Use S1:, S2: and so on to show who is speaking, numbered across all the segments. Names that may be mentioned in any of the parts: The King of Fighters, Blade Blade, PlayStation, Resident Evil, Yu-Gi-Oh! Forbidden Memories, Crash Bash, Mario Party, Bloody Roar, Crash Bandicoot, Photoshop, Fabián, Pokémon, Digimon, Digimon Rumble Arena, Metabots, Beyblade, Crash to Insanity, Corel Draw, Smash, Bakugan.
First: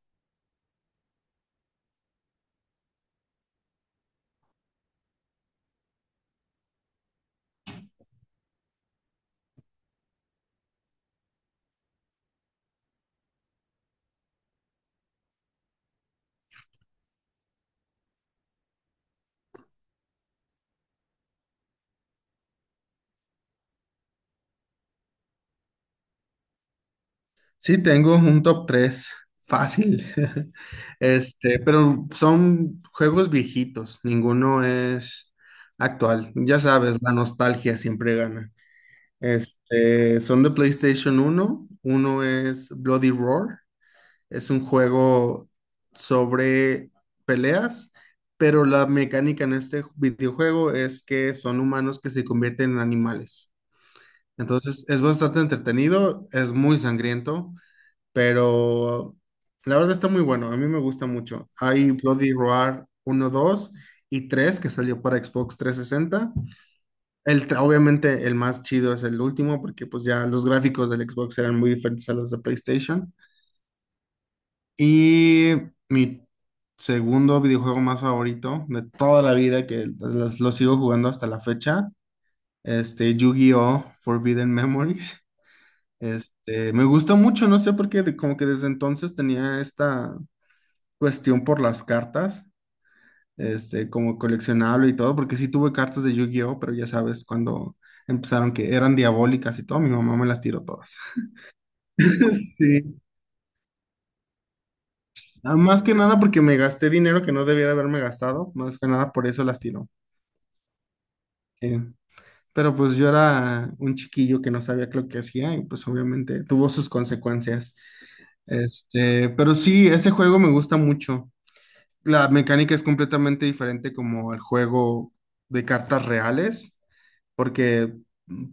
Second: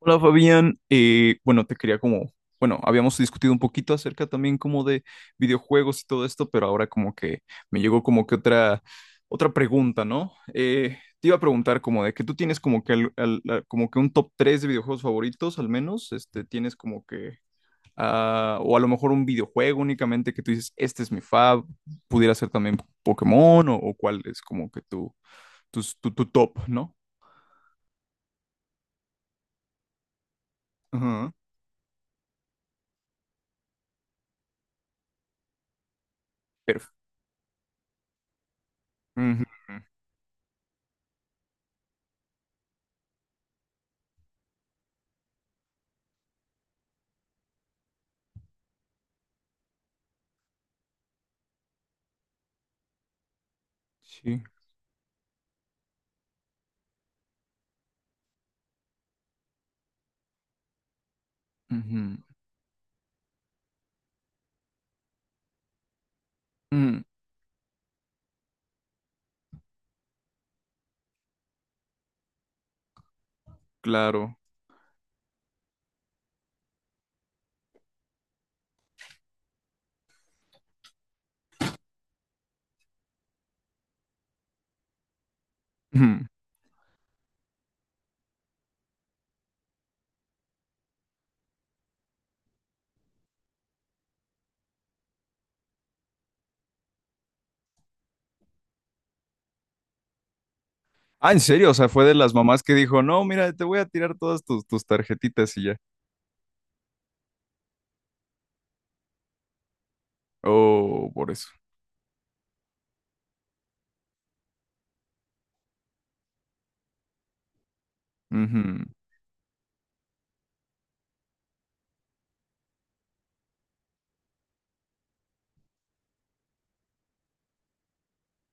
S1: Hola Fabián, bueno, te quería como, bueno, habíamos discutido un poquito acerca también como de videojuegos y todo esto, pero ahora como que me llegó como que otra pregunta, ¿no? Te iba a preguntar como de que tú tienes como que, como que un top 3 de videojuegos favoritos, al menos, este, tienes como que, o a lo mejor un videojuego únicamente que tú dices, pudiera ser también Pokémon o cuál es como que tu, tu, tu top, ¿no?
S2: Sí, tengo un top 3 fácil.
S1: Ajá.
S2: Pero son juegos viejitos, ninguno es actual. Ya
S1: Perf-
S2: sabes, la nostalgia siempre gana.
S1: Ujú.
S2: Son de PlayStation uno. Uno es Bloody Roar. Es un juego sobre peleas, pero la mecánica en este videojuego es que son humanos que se convierten en animales.
S1: Sí.
S2: Entonces, es bastante entretenido, es muy sangriento pero la verdad está muy bueno, a mí me gusta mucho. Hay
S1: Ujú.
S2: Bloody Roar uno 2 y 3 que salió para Xbox 360.
S1: Mm,
S2: Obviamente el más chido es el último porque pues ya los gráficos del Xbox eran muy diferentes a los de PlayStation.
S1: claro.
S2: Y mi segundo videojuego más favorito de toda la vida que lo sigo jugando hasta la fecha, Yu-Gi-Oh! Forbidden Memories.
S1: Ujú.
S2: Me gusta mucho, no sé por qué, como que desde entonces tenía esta cuestión por las cartas, como coleccionable y todo, porque sí tuve cartas de Yu-Gi-Oh, pero ya sabes, cuando empezaron que eran diabólicas y todo, mi mamá me las tiró todas.
S1: Ah, ¿en serio? O sea, fue de las mamás que
S2: Sí.
S1: dijo, no, mira, te voy a tirar todas tus
S2: Ah,
S1: tarjetitas y ya.
S2: más que nada porque me gasté dinero que no debía de haberme gastado, más que nada por eso las tiró.
S1: Oh, por eso.
S2: Eh, Pero pues yo era un chiquillo que no sabía lo que hacía y pues obviamente tuvo sus consecuencias.
S1: Ujú,
S2: Pero sí, ese juego me gusta mucho. La mecánica es completamente diferente como el juego de cartas reales, porque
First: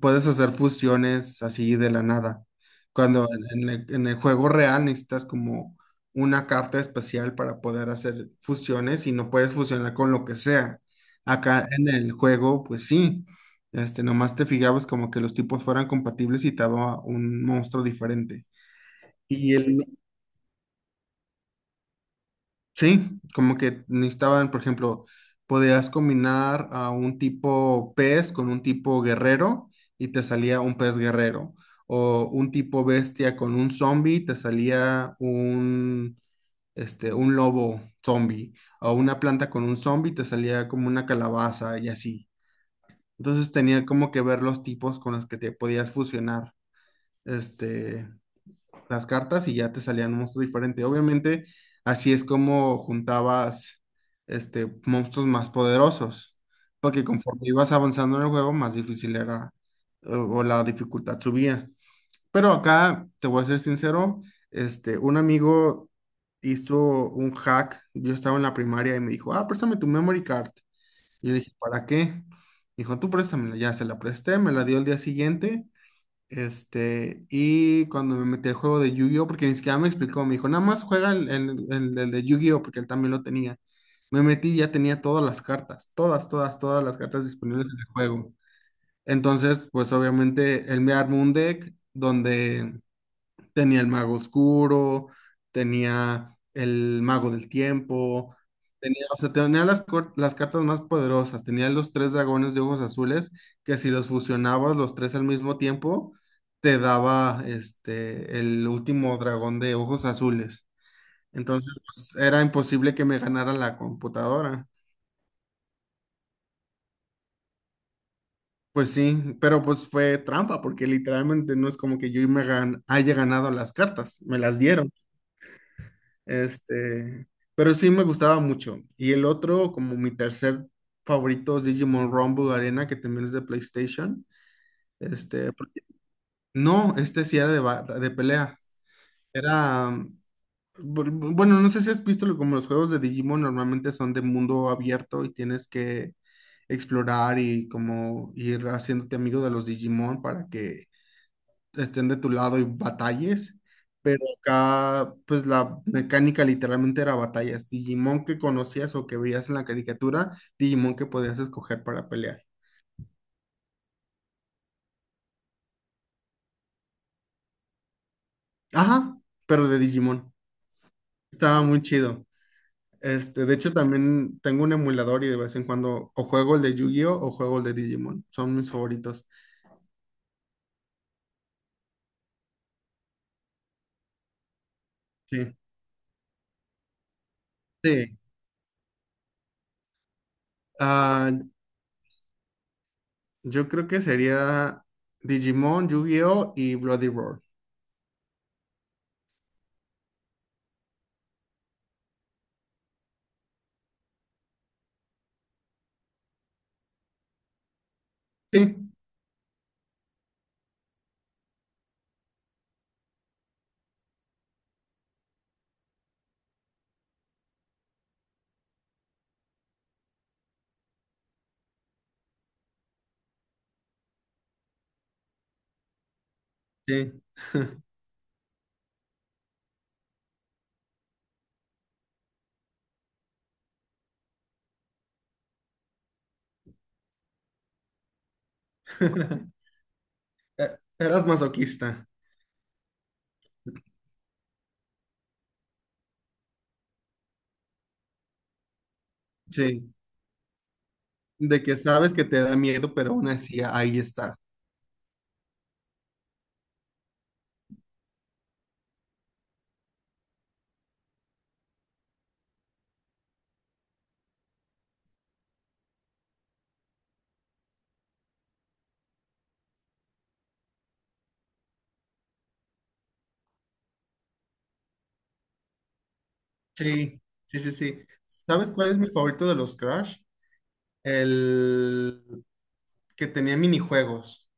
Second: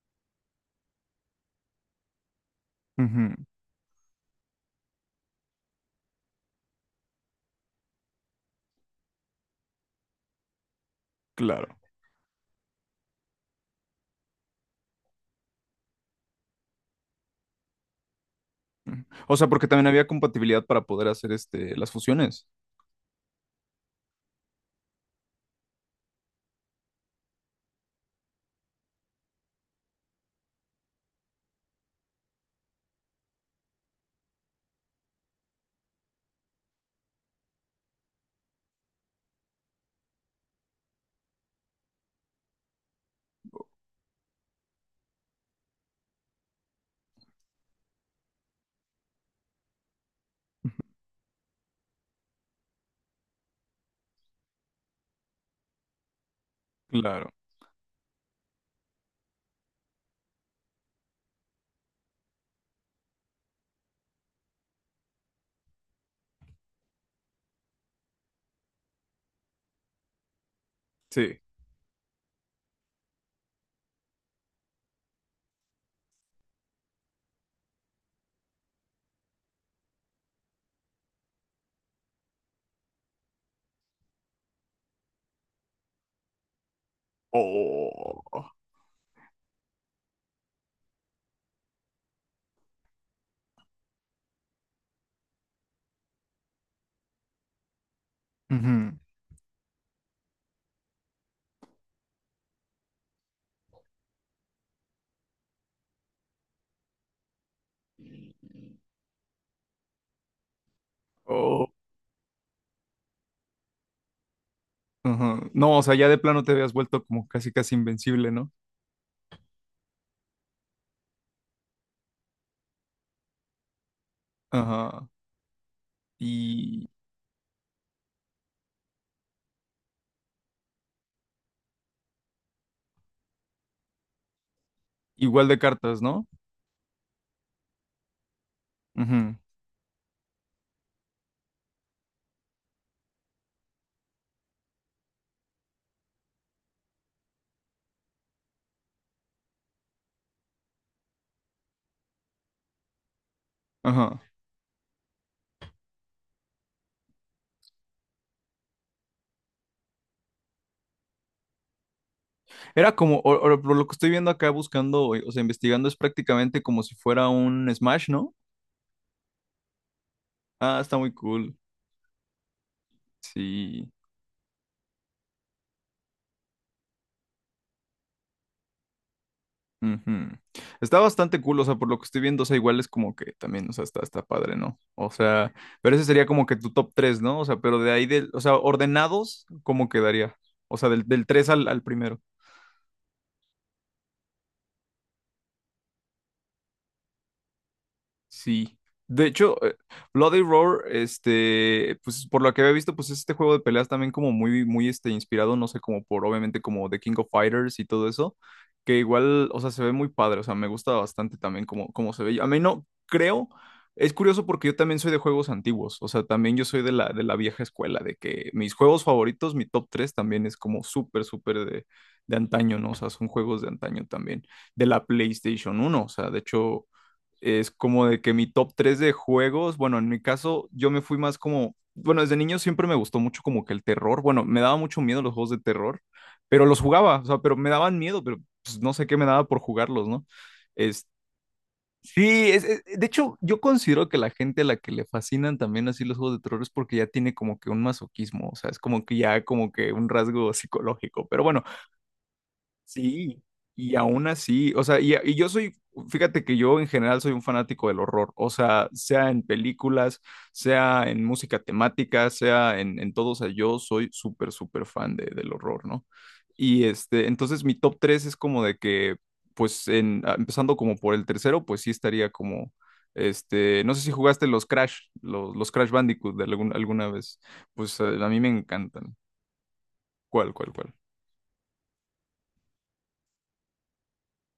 S2: puedes hacer fusiones así de la nada. Cuando
S1: ujú,
S2: en el juego real necesitas como una carta especial para poder hacer fusiones y no puedes fusionar con lo que sea. Acá
S1: claro.
S2: en el juego, pues sí, nomás te fijabas como que los tipos fueran compatibles y te daba un monstruo diferente.
S1: Ujú. O sea,
S2: Y
S1: porque
S2: el,
S1: también había compatibilidad para poder hacer este, las fusiones.
S2: Sí, como que necesitaban, por ejemplo, podías combinar a un tipo pez con un tipo guerrero y te salía un pez guerrero. O un tipo bestia con un zombie, te salía un lobo zombie. O una planta con un zombie, te salía como una calabaza y así. Entonces tenía como que ver los tipos con los que te podías fusionar. Este, las cartas y ya te salían un monstruo diferente. Obviamente, así es como juntabas monstruos más poderosos, porque
S1: Claro,
S2: conforme ibas avanzando en el juego, más difícil era, o la dificultad subía. Pero acá, te voy a ser sincero, un amigo hizo un hack, yo estaba en la primaria y me dijo, ah, préstame tu memory card. Y yo
S1: sí.
S2: le dije, ¿para qué? Dijo, tú préstamela, ya se la presté, me la dio el día siguiente, y cuando me metí al juego de Yu-Gi-Oh, porque ni siquiera me explicó, me dijo, nada más juega el de Yu-Gi-Oh, porque él también lo tenía. Me metí y ya tenía todas las cartas, todas, todas, todas las cartas disponibles en el juego.
S1: Oh.
S2: Entonces, pues obviamente él me armó un deck donde tenía el mago oscuro, tenía el mago del tiempo,
S1: Ujú.
S2: tenía, o sea, tenía las cartas más poderosas, tenía los tres dragones de ojos azules, que si los fusionabas los tres al mismo tiempo, te daba, el último dragón de ojos azules.
S1: Oh.
S2: Entonces, pues, era imposible que me ganara la computadora.
S1: Ajá. No, o sea, ya de plano te habías vuelto como casi casi invencible, ¿no?
S2: Pues sí, pero pues fue trampa, porque literalmente no es como que yo haya ganado las cartas, me las dieron.
S1: Ajá. Y
S2: Este, pero sí me gustaba mucho. Y el otro, como mi tercer favorito, es Digimon Rumble Arena, que también es de PlayStation.
S1: igual
S2: Este,
S1: de
S2: porque-
S1: cartas, ¿no?
S2: no, sí era de pelea.
S1: Ujú.
S2: Era, bueno, no sé si has visto como los juegos de Digimon normalmente son de mundo abierto y tienes que explorar y como ir haciéndote amigo de los Digimon para que estén de tu lado y batalles, pero
S1: Ajá.
S2: acá pues la mecánica literalmente era batallas. Digimon que conocías o que veías en la caricatura, Digimon que podías escoger para pelear.
S1: Era como, o por lo que estoy viendo acá buscando, o sea, investigando, es prácticamente como si fuera un Smash, ¿no?
S2: Ajá, pero de Digimon.
S1: Ah, está muy cool.
S2: Estaba muy chido. De hecho
S1: Sí.
S2: también tengo un emulador y de vez en cuando o juego el de Yu-Gi-Oh o juego el de Digimon. Son mis favoritos.
S1: Ujú. Está bastante cool, o sea, por lo que estoy viendo, o sea, igual es como que también, o sea, está padre, ¿no? O sea,
S2: Sí.
S1: pero ese sería como que tu top tres, ¿no? O sea, pero de ahí,
S2: Sí.
S1: del, o sea, ordenados, ¿cómo quedaría? O sea, del
S2: Ah,
S1: 3 al primero.
S2: yo creo que sería Digimon, Yu-Gi-Oh y Bloody Roar.
S1: Sí. De hecho, Bloody Roar, este, pues por lo que había visto, pues es este juego de peleas también como muy, muy, este, inspirado, no sé, como por, obviamente, como The King of Fighters y todo eso,
S2: Sí,
S1: que igual, o sea, se ve muy padre, o sea, me gusta bastante también como, como se ve. A mí no, creo, es curioso porque yo también soy de juegos antiguos, o sea, también yo soy de la, vieja escuela, de que mis juegos favoritos, mi top 3 también es como súper, súper de antaño, ¿no? O sea, son juegos de antaño también, de la PlayStation 1, o sea, de hecho
S2: sí.
S1: es como de que mi top 3 de juegos, bueno, en mi caso yo me fui más como, bueno, desde niño siempre me gustó mucho como que el terror, bueno, me daba mucho miedo los juegos de terror, pero los jugaba, o sea, pero me daban miedo, pero pues, no sé qué me daba por jugarlos, ¿no?
S2: E-
S1: es
S2: Eras masoquista.
S1: Sí, de hecho, yo considero que la gente a la que le fascinan también así los juegos de terror es porque ya tiene como que un masoquismo, o sea, es como que ya como
S2: Sí.
S1: que un rasgo psicológico. Pero
S2: De
S1: bueno,
S2: que sabes que te da miedo, pero aún
S1: sí,
S2: así
S1: y
S2: ahí
S1: aún
S2: estás.
S1: así, o sea, y yo soy, fíjate que yo en general soy un fanático del horror, o sea, sea en películas, sea en música temática, sea en todo, o sea, yo soy súper, súper fan del horror, ¿no? Y este, entonces mi top 3 es como de que, pues, empezando como por el tercero, pues sí estaría como, este, no sé si jugaste los Crash, los Crash Bandicoot de alguna
S2: Sí,
S1: vez,
S2: sí, sí,
S1: pues
S2: sí.
S1: a mí me
S2: ¿Sabes cuál es mi
S1: encantan.
S2: favorito de los Crash?
S1: ¿Cuál, cuál, cuál?
S2: El que tenía minijuegos.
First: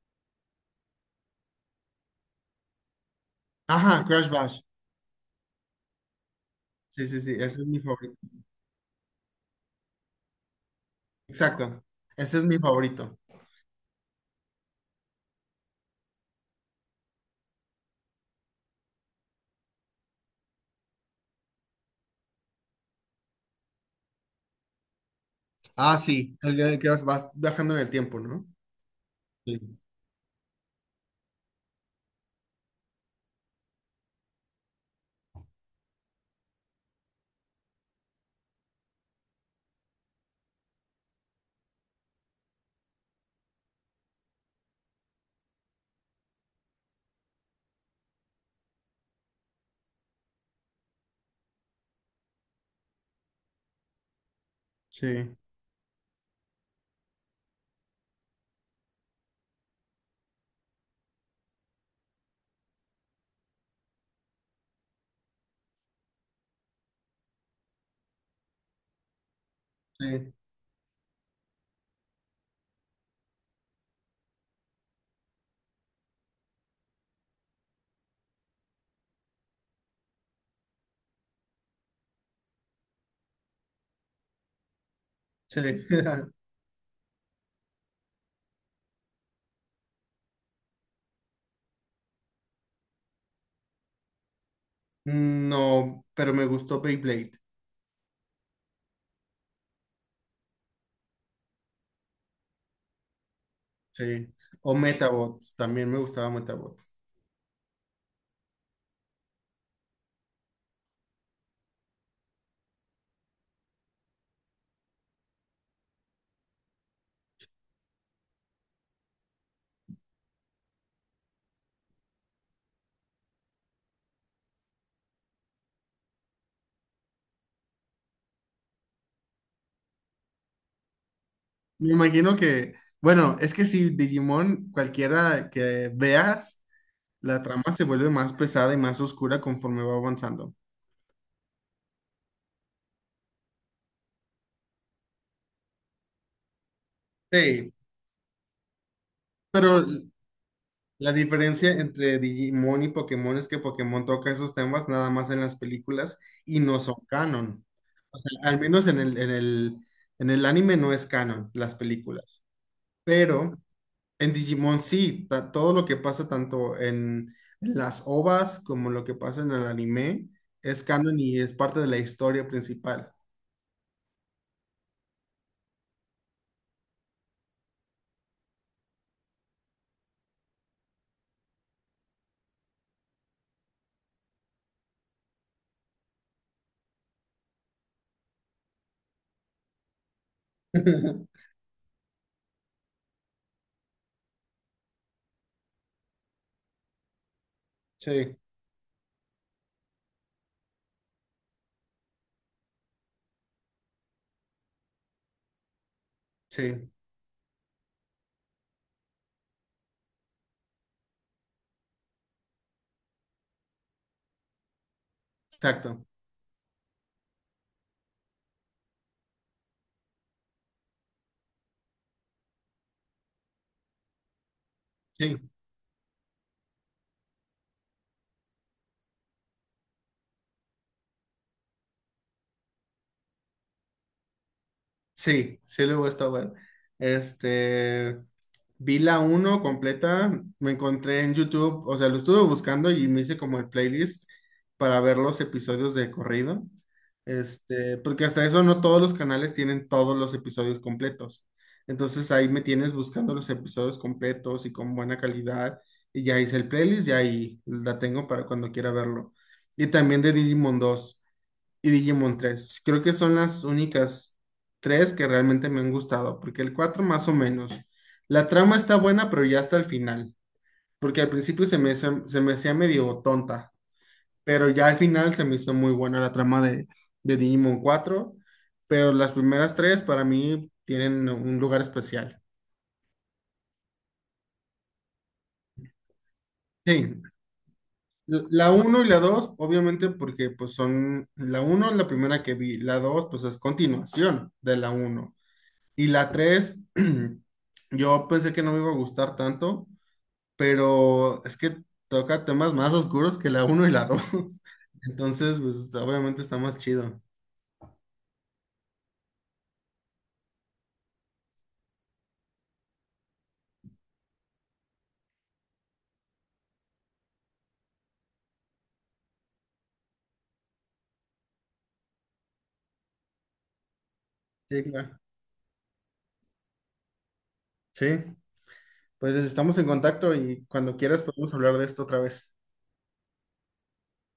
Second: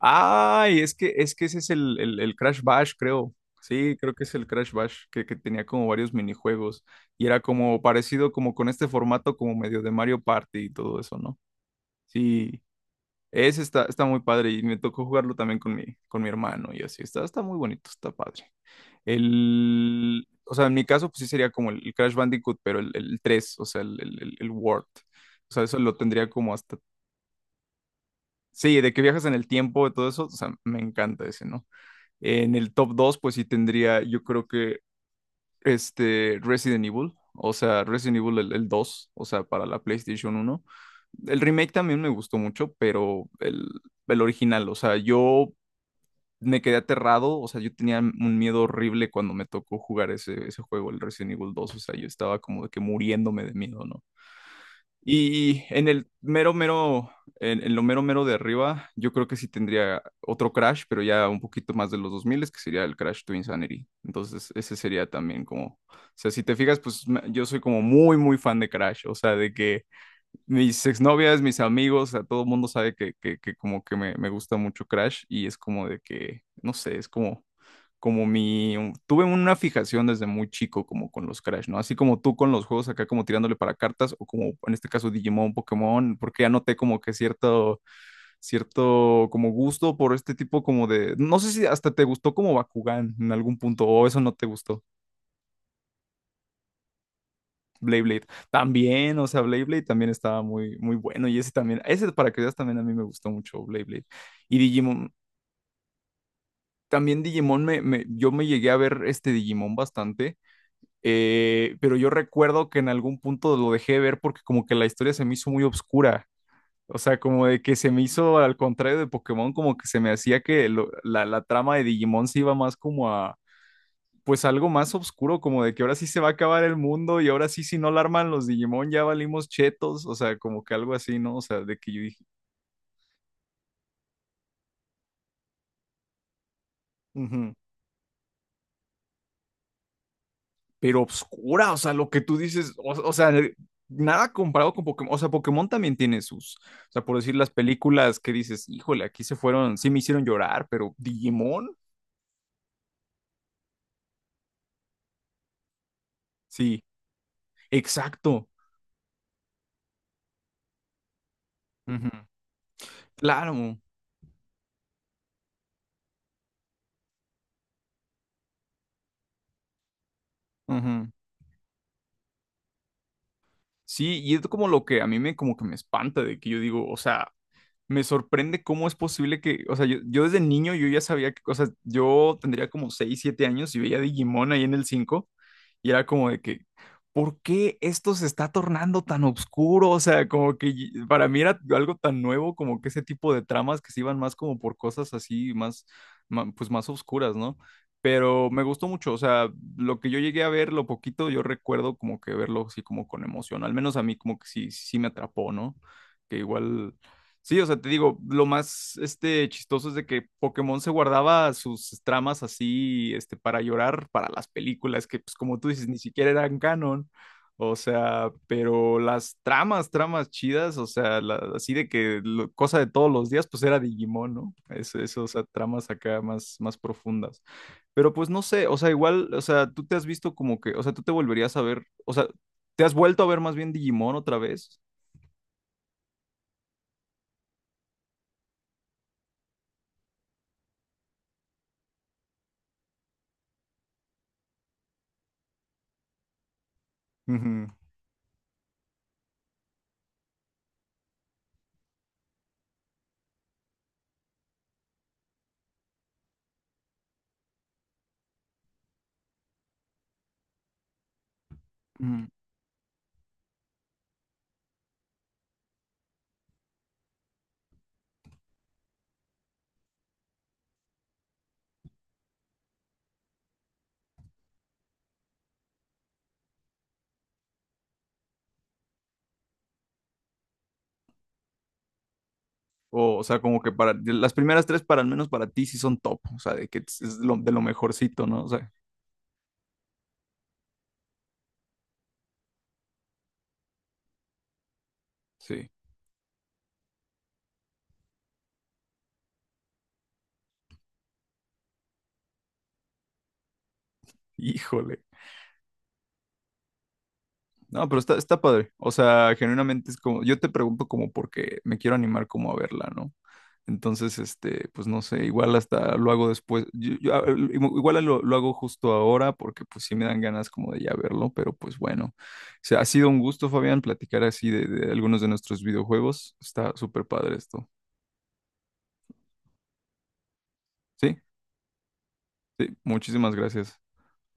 S1: Ay, es que ese es el, el Crash Bash, creo. Sí,
S2: Ajá,
S1: creo que
S2: Crash
S1: es el
S2: Bash.
S1: Crash Bash, que tenía como varios minijuegos
S2: Sí, sí,
S1: y
S2: sí,
S1: era
S2: ese es mi
S1: como
S2: favorito.
S1: parecido como con este formato como medio de Mario Party y todo eso, ¿no?
S2: Exacto. Ese es mi
S1: Sí,
S2: favorito.
S1: ese está muy padre y me tocó jugarlo también con con mi hermano y así, está muy bonito, está padre. O sea, en mi caso pues sí sería como el, el, Crash Bandicoot, pero el 3, o sea, el, el World. O sea, eso lo
S2: Ah,
S1: tendría
S2: sí,
S1: como
S2: el que
S1: hasta...
S2: el que vas viajando en el tiempo, ¿no?
S1: Sí, de que viajas en el
S2: Sí,
S1: tiempo y todo eso, o sea, me encanta ese, ¿no? En el top 2, pues sí tendría, yo creo que este Resident Evil, o sea, Resident Evil el, 2, o sea, para la PlayStation 1. El remake también me gustó mucho, pero el original, o sea, yo me quedé aterrado, o sea, yo tenía un miedo horrible cuando me tocó jugar ese juego, el Resident Evil 2, o sea, yo estaba como de que muriéndome de miedo, ¿no?
S2: sí,
S1: Y en el mero, mero, en lo mero, mero de arriba, yo creo que sí tendría otro Crash, pero ya un poquito más de los 2000, que sería el Crash to Insanity. Entonces, ese sería también como, o sea, si te fijas, pues yo soy como muy, muy fan de Crash, o sea, de que
S2: sí,
S1: mis exnovias, mis amigos, a todo el mundo sabe que, que como que me gusta mucho Crash y es como de que, no sé, es como, como mi, tuve una fijación desde muy chico como con los Crash, ¿no? Así como tú con los juegos acá como tirándole para cartas o como en este caso Digimon,
S2: sí.
S1: Pokémon, porque ya noté como que cierto como gusto por este tipo como de, no sé si hasta te gustó como Bakugan en algún punto o eso no te gustó.
S2: No, pero me gustó Beyblade.
S1: Blade Blade. También, o sea, Blade Blade también estaba muy, muy bueno. Y ese también, ese para que veas también a mí me gustó mucho Blade Blade.
S2: Sí.
S1: Y
S2: O
S1: Digimon,
S2: Metabots, también me gustaba Metabots.
S1: también Digimon, yo me llegué a ver este Digimon bastante, pero yo recuerdo que en algún punto lo dejé de ver porque como que la historia se me hizo muy obscura. O sea, como de que se me hizo, al contrario de Pokémon, como que se me hacía que la trama de Digimon se iba más como a pues algo más oscuro, como de que ahora sí se va a acabar el mundo y ahora sí si no la arman los Digimon ya valimos chetos, o sea, como que algo así, ¿no? O sea, de que
S2: Me
S1: yo dije,
S2: imagino que, bueno, es que si Digimon, cualquiera que veas, la
S1: "Ujú".
S2: trama se vuelve más pesada y más oscura conforme va avanzando.
S1: Pero oscura, o sea, lo que tú dices, o sea, nada comparado con Pokémon, o sea, Pokémon también tiene sus, o sea, por decir las
S2: Sí,
S1: películas que dices, híjole, aquí se fueron,
S2: pero
S1: sí me
S2: l-
S1: hicieron llorar, pero
S2: la
S1: Digimon,
S2: diferencia entre Digimon y Pokémon es que Pokémon toca esos temas nada más en las películas y no
S1: sí,
S2: son canon.
S1: exacto.
S2: Al menos en el anime no es canon las
S1: Ujú,
S2: películas. Pero
S1: claro,
S2: en Digimon sí, todo lo que pasa tanto en las OVAs como lo que pasa en el anime es
S1: ujú.
S2: canon y es parte de la historia principal.
S1: Sí, y es como lo que a mí me como que me espanta de que yo digo, o sea, me sorprende cómo es posible que, o sea, yo desde niño yo ya sabía que, o sea, yo tendría como 6 7 años y veía Digimon ahí en el 5 y era como de que, ¿por qué esto se está tornando tan oscuro? O sea, como que para mí era algo tan nuevo como que ese tipo de tramas que se iban más como por cosas así, más, pues más oscuras, ¿no?
S2: Sí,
S1: Pero me gustó mucho, o sea, lo que yo llegué a ver, lo poquito, yo recuerdo como que verlo así como con emoción, al menos a mí como que sí, sí me atrapó, ¿no? Que
S2: sí,
S1: igual... Sí, o sea, te digo, lo más este, chistoso es de que Pokémon se guardaba sus tramas así este, para llorar para las películas, que pues como tú dices, ni
S2: exacto.
S1: siquiera eran canon. O sea, pero las tramas, tramas chidas, o sea, así de que cosa de todos los días, pues era Digimon, ¿no? Es, eso, o
S2: Sí.
S1: sea, tramas acá más, más profundas. Pero pues no sé, o sea, igual, o sea, tú te has visto como que, o sea, tú te volverías a ver, o sea, ¿te has vuelto a ver más bien Digimon otra vez?
S2: Sí, sí, luego está bueno. Este, Vi la uno completa, me encontré en YouTube, o sea, lo estuve buscando y me hice como el playlist para ver los episodios de corrido.
S1: Ujú.
S2: Porque hasta eso no todos los canales tienen todos los episodios completos. Entonces ahí me tienes buscando los episodios completos y con buena calidad. Y ya hice el playlist y ahí la tengo para cuando quiera verlo. Y también de Digimon 2 y Digimon tres. Creo que son las únicas tres que realmente me han gustado, porque el 4 más o menos. La trama está buena, pero ya hasta el final, porque al principio se me hacía medio tonta, pero ya al final se me hizo muy buena la trama de Digimon cuatro, pero las primeras tres para mí tienen un lugar especial.
S1: O sea, como que para las primeras tres, para al menos para ti, sí son top. O sea, de que es es
S2: Sí,
S1: lo- de lo mejorcito, ¿no?
S2: l-
S1: O sea,
S2: la uno y la 2 obviamente porque pues son, la uno es la primera que vi, la 2 pues es continuación de la uno.
S1: sí.
S2: Y la 3 yo pensé que no me iba a gustar tanto, pero es que toca temas más oscuros que la uno y la dos.
S1: Híjole.
S2: Entonces, pues obviamente está más chido.
S1: No, pero está padre. O sea, genuinamente es como, yo te pregunto como porque me quiero animar como a verla, ¿no? Entonces, este, pues no sé, igual hasta lo hago después. Yo, igual lo hago justo ahora porque pues sí me dan ganas como de ya verlo, pero pues bueno. O sea, ha sido un gusto, Fabián, platicar así de,
S2: Sí,
S1: de
S2: claro.
S1: algunos de nuestros videojuegos. Está súper padre esto.
S2: Sí, pues estamos en contacto y cuando
S1: Sí,
S2: quieras podemos hablar de esto otra vez.
S1: sí, muchísimas gracias.